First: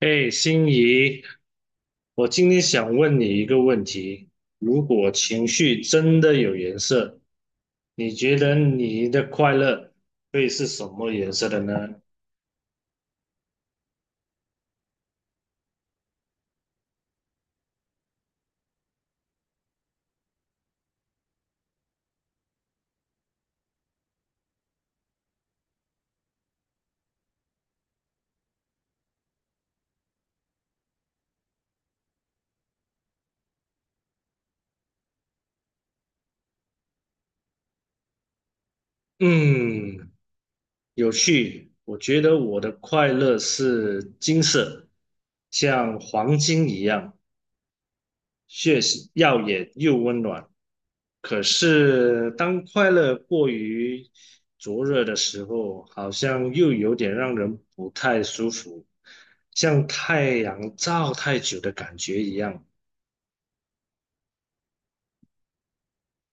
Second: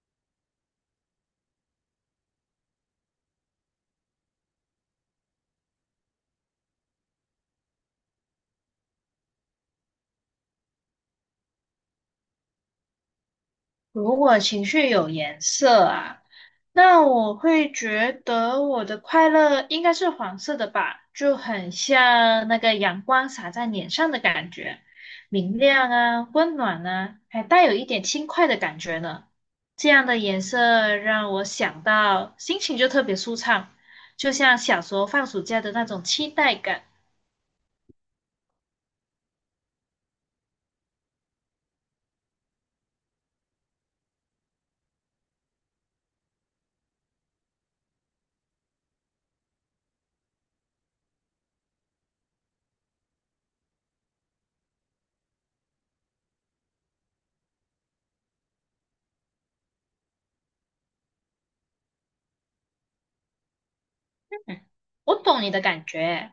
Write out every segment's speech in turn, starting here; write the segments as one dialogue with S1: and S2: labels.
S1: 哎，心仪，我今天想问你一个问题：如果情绪真的有颜色，你觉得你的快乐会是什么颜色的呢？
S2: 如果情绪有颜色啊，那我会觉得我的快乐应该是黄色的吧，就很像那个阳光洒在脸上的感觉，明亮啊，温暖啊，还带有一点轻快的感觉呢。这样的颜色让我想到心情就特别舒畅，就像小时候放暑假的那种期待感。
S1: 嗯，有趣。我觉得我的快乐是金色，像黄金一样，血耀眼又温暖。可是当快乐过于灼热的时候，好像又有点让人不太舒服，像太阳照太久的感觉一样。
S2: 嗯，我懂你的感觉。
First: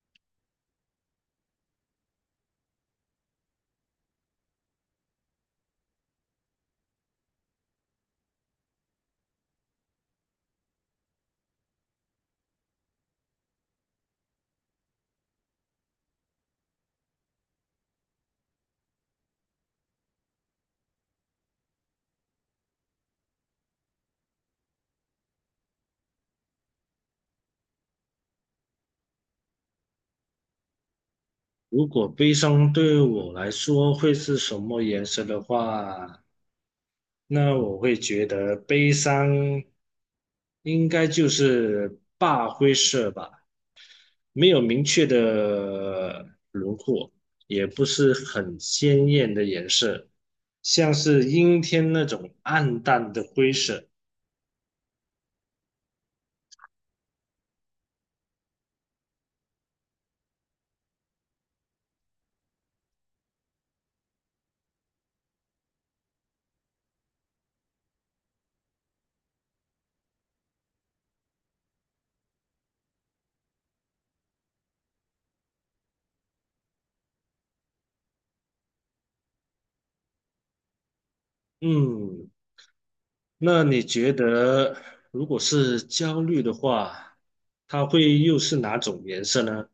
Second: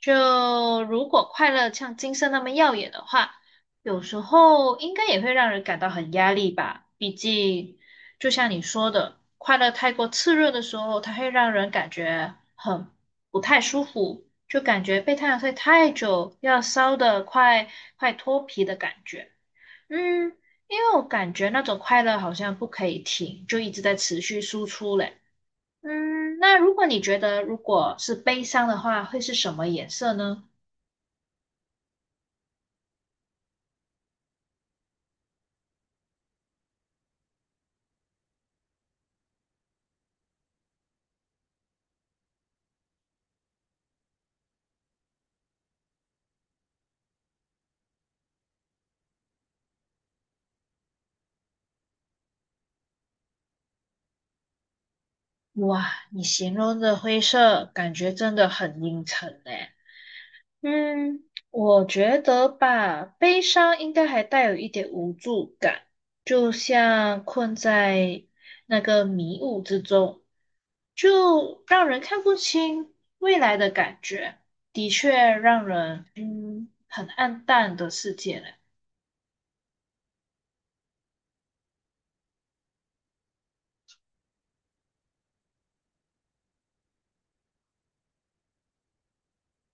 S2: 就如果快乐像金色那么耀眼的话，有时候应该也会让人感到很压力吧。毕竟，就像你说的，快乐太过炽热的时候，它会让人感觉很不太舒服，就感觉被太阳晒太久，要烧得快脱皮的感觉。嗯，因为我感觉那种快乐好像不可以停，就一直在持续输出嘞。嗯，那如果你觉得如果是悲伤的话，会是什么颜色呢？
S1: 如果悲伤对我来说会是什么颜色的话，那我会觉得悲伤应该就是大灰色吧。没有明确的轮廓，也不是很鲜艳的颜色，像是阴天那种暗淡的灰色。
S2: 哇，你形容的灰色感觉真的很阴沉诶。嗯，我觉得吧，悲伤应该还带有一点无助感，就像困在那个迷雾之中，就让人看不清未来的感觉，的确让人很暗淡的世界嘞。
S1: 嗯，那你觉得如果是焦虑的话，它会又是哪种颜色呢？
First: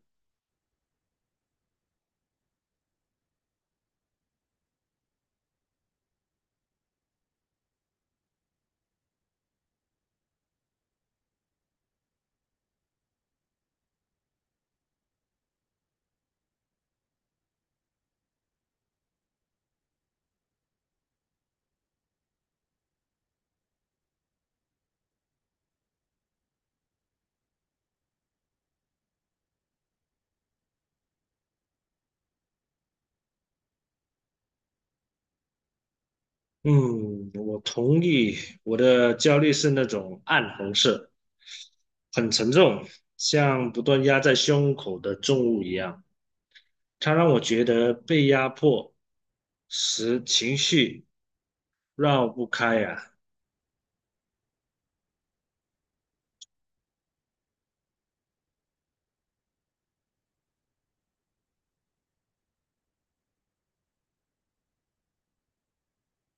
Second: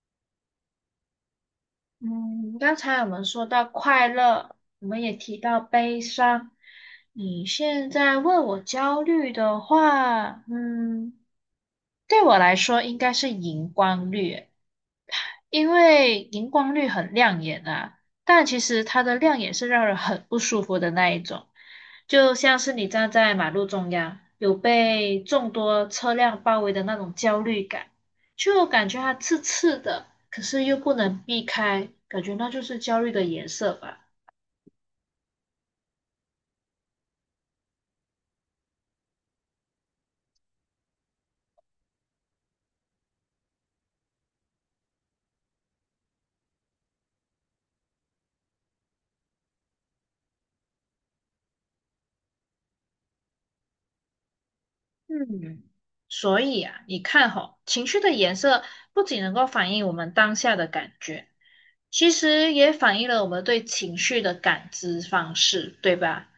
S2: 嗯，刚才我们说到快乐，我们也提到悲伤。你现在问我焦虑的话，对我来说应该是荧光绿。因为荧光绿很亮眼啊，但其实它的亮眼是让人很不舒服的那一种，就像是你站在马路中央，有被众多车辆包围的那种焦虑感，就感觉它刺刺的，可是又不能避开，感觉那就是焦虑的颜色吧。
S1: 嗯，我同意，我的焦虑是那种暗红色，很沉重，像不断压在胸口的重物一样，它让我觉得被压迫。十情绪绕不开呀、
S2: 嗯，所以啊，你看吼，情绪的颜色不仅能够反映我们当下的感觉，其实也反映了我们对情绪的感知方式，对吧？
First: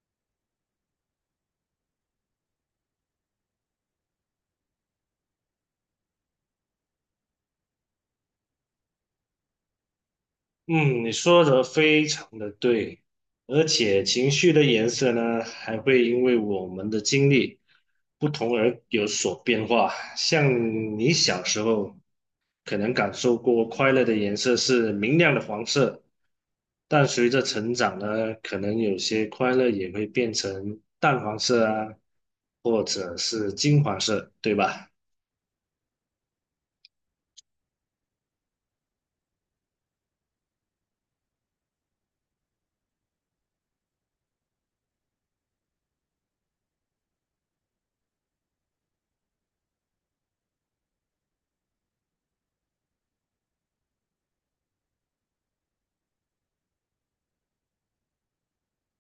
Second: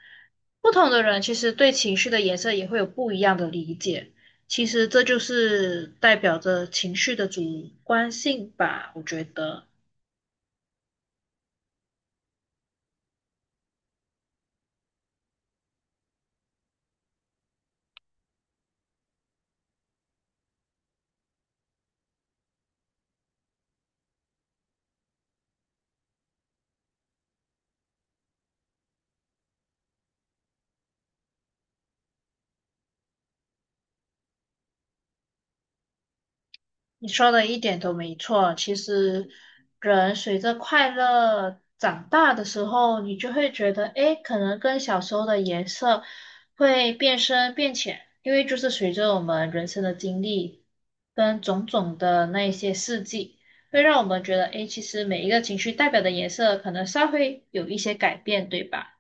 S2: 不同的人其实对情绪的颜色也会有不一样的理解，其实这就是代表着情绪的主观性吧，我觉得。
S1: 嗯，你说的非常的对，而且情绪的颜色呢，还会因为我们的经历不同而有所变化。像你小时候可能感受过快乐的颜色是明亮的黄色，但随着成长呢，可能有些快乐也会变成淡黄色啊，或者是金黄色，对吧？
S2: 你说的一点都没错。其实，人随着快乐长大的时候，你就会觉得，诶，可能跟小时候的颜色会变深变浅，因为就是随着我们人生的经历跟种种的那一些事迹，会让我们觉得，诶，其实每一个情绪代表的颜色可能稍微有一些改变，对吧？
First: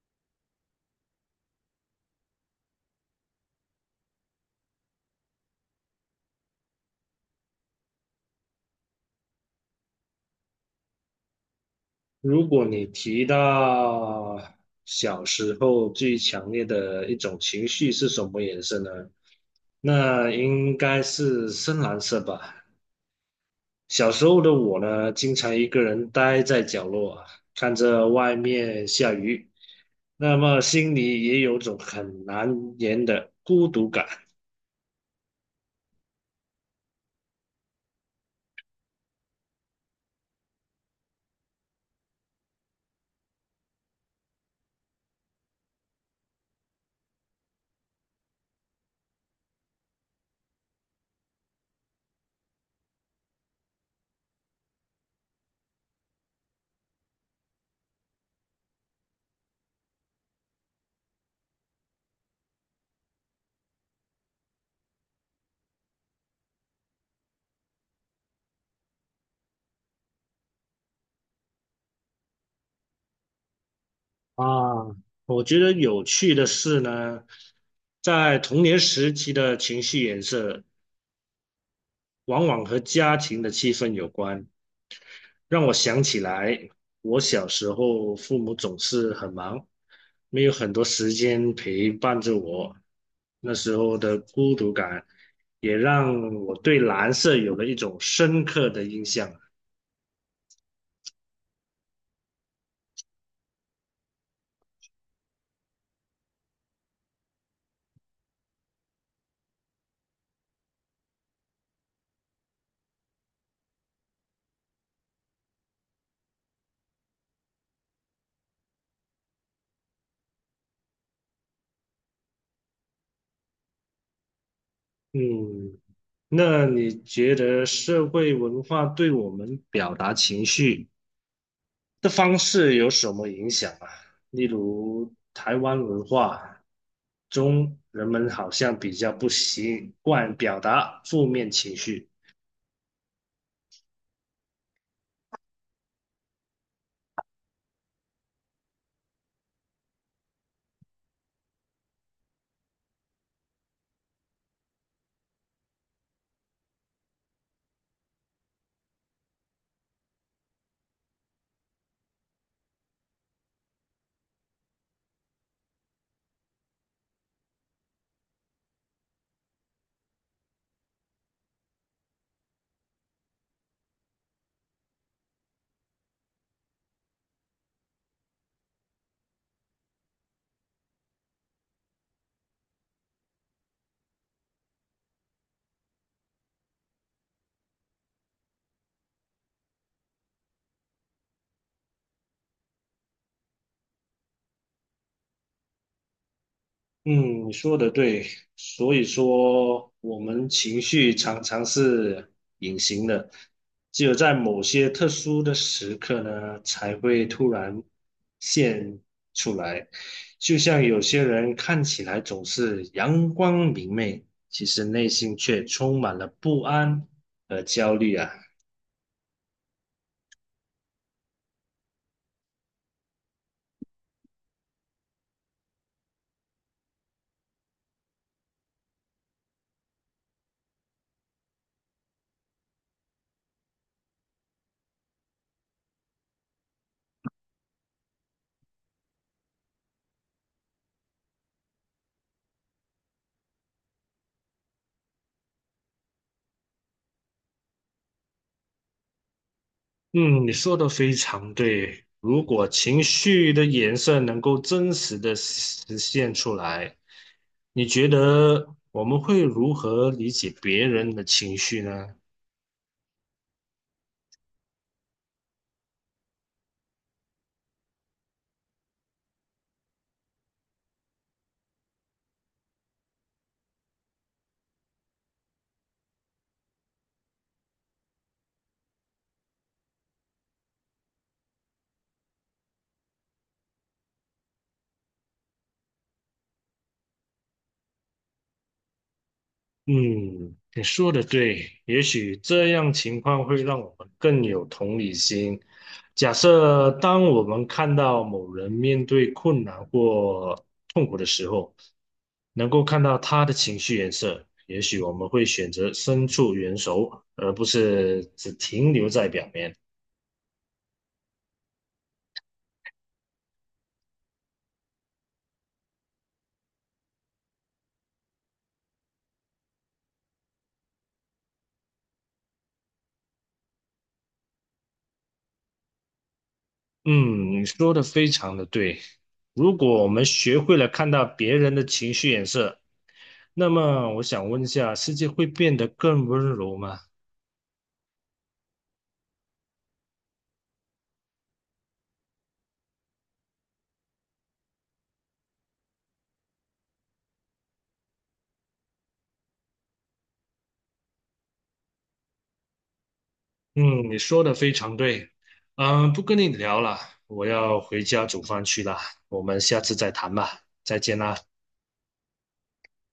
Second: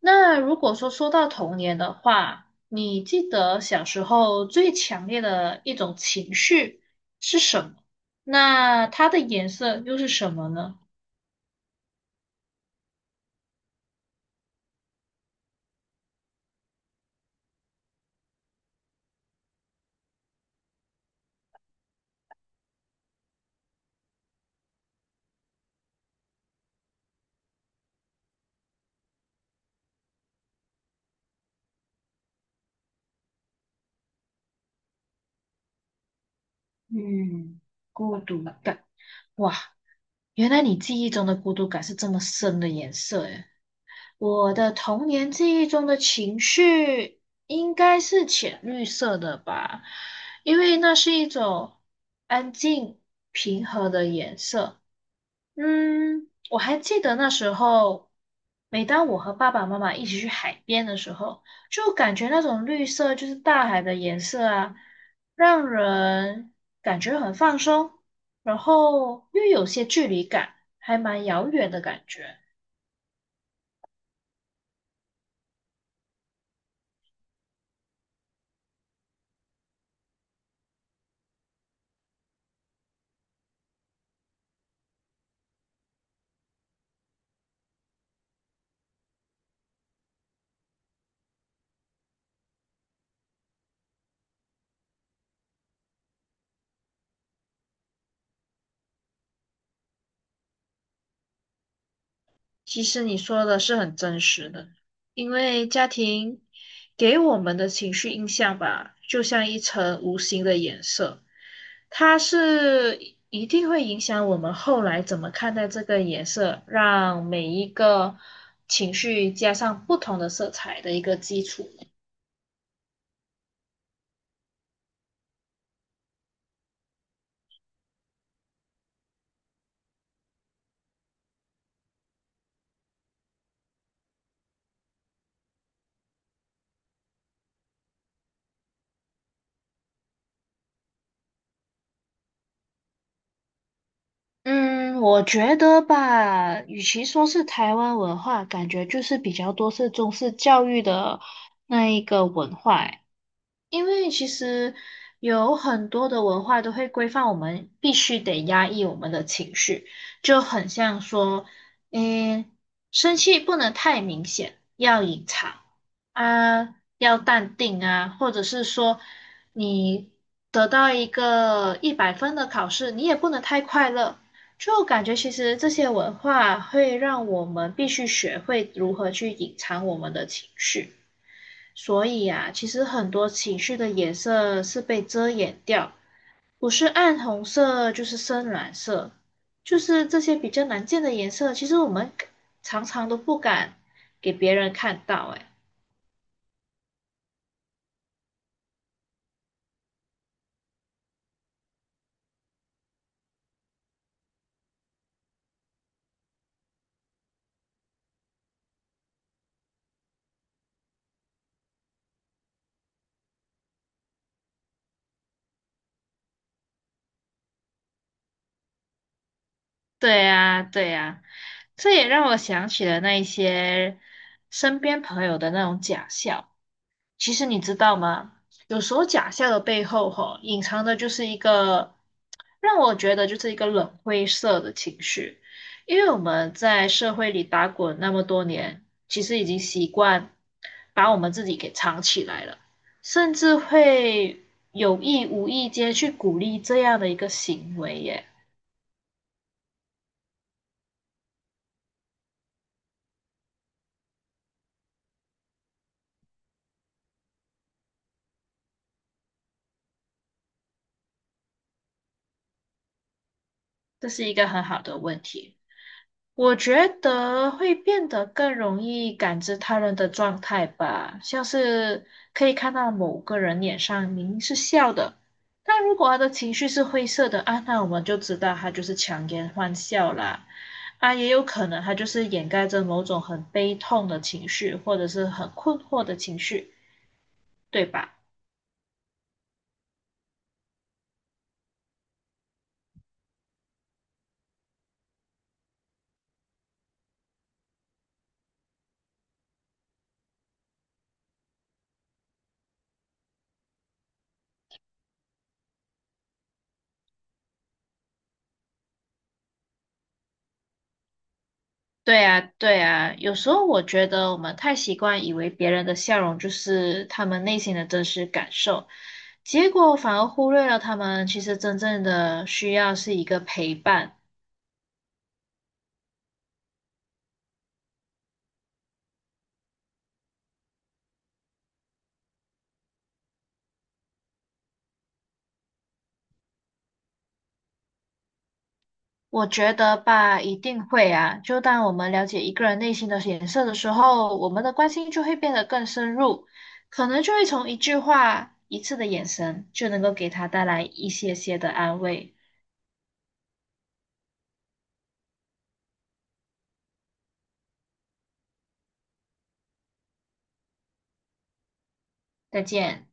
S2: 那如果说到童年的话，你记得小时候最强烈的一种情绪？是什么？那它的颜色又是什么呢？
S1: 如果你提到小时候最强烈的一种情绪是什么颜色呢？那应该是深蓝色吧。小时候的我呢，经常一个人待在角落，看着外面下雨，那么心里也有种很难言的孤独感
S2: 嗯，孤独感。哇，原来你记忆中的孤独感是这么深的颜色诶。我的童年记忆中的情绪应该是浅绿色的吧，因为那是一种安静平和的颜色。嗯，我还记得那时候，每当我和爸爸妈妈一起去海边的时候，就感觉那种绿色就是大海的颜色啊，让人感觉很放松，然后又有些距离感，还蛮遥远的感觉。
S1: 啊。我觉得有趣的是呢，在童年时期的情绪颜色往往和家庭的气氛有关，让我想起来，我小时候父母总是很忙，没有很多时间陪伴着我。那时候的孤独感，也让我对蓝色有了一种深刻的印象。
S2: 其实你说的是很真实的，因为家庭给我们的情绪印象吧，就像一层无形的颜色，它是一定会影响我们后来怎么看待这个颜色，让每一个情绪加上不同的色彩的一个基础。
S1: 嗯，那你觉得社会文化对我们表达情绪？的方式有什么影响啊？例如台湾文化中，人们好像比较不习惯表达负面情绪。
S2: 嗯，我觉得吧，与其说是台湾文化，感觉就是比较多是中式教育的那一个文化诶。因为其实有很多的文化都会规范我们必须得压抑我们的情绪，就很像说，嗯，生气不能太明显，要隐藏啊，要淡定啊，或者是说你得到一个100分的考试，你也不能太快乐。就感觉其实这些文化会让我们必须学会如何去隐藏我们的情绪。所以啊，其实很多情绪的颜色是被遮掩掉，不是暗红色就是深蓝色，就是这些比较难见的颜色，其实我们常常都不敢给别人看到，哎，
S1: 嗯，你说的对，所以说我们情绪常常是隐形的，只有在某些特殊的时刻呢，才会突然现出来。就像有些人看起来总是阳光明媚，其实内心却充满了不安和焦虑啊。
S2: 对呀，对呀，这也让我想起了那一些身边朋友的那种假笑。其实你知道吗？有时候假笑的背后，吼，隐藏的就是一个让我觉得就是一个冷灰色的情绪，因为我们在社会里打滚那么多年，其实已经习惯把我们自己给藏起来了，甚至会有意无意间去鼓励这样的一个行为耶，
S1: 嗯，你说的非常对。如果情绪的颜色能够真实的实现出来，你觉得我们会如何理解别人的情绪呢？
S2: 这是一个很好的问题。我觉得会变得更容易感知他人的状态吧，像是可以看到某个人脸上明明是笑的，但如果他的情绪是灰色的啊，那我们就知道他就是强颜欢笑啦。啊，也有可能他就是掩盖着某种很悲痛的情绪，或者是很困惑的情绪，对吧？
S1: 嗯，你说的对，也许这样情况会让我们更有同理心。假设当我们看到某人面对困难或痛苦的时候，能够看到他的情绪颜色，也许我们会选择伸出援手，而不是只停留在表面。
S2: 对啊，对啊，有时候我觉得我们太习惯以为别人的笑容就是他们内心的真实感受，结果反而忽略了他们其实真正的需要是一个陪伴。
S1: 嗯，你说的非常的对。如果我们学会了看到别人的情绪颜色，那么我想问一下，世界会变得更温柔吗？
S2: 我觉得吧，一定会啊。就当我们了解一个人内心的颜色的时候，我们的关心就会变得更深入，可能就会从一句话、一次的眼神，就能够给他带来一些些的安慰。
S1: 嗯，你说的非常对。嗯，不跟你聊了，我要回家煮饭去了。我们下次再谈吧，再见啦。
S2: 再见。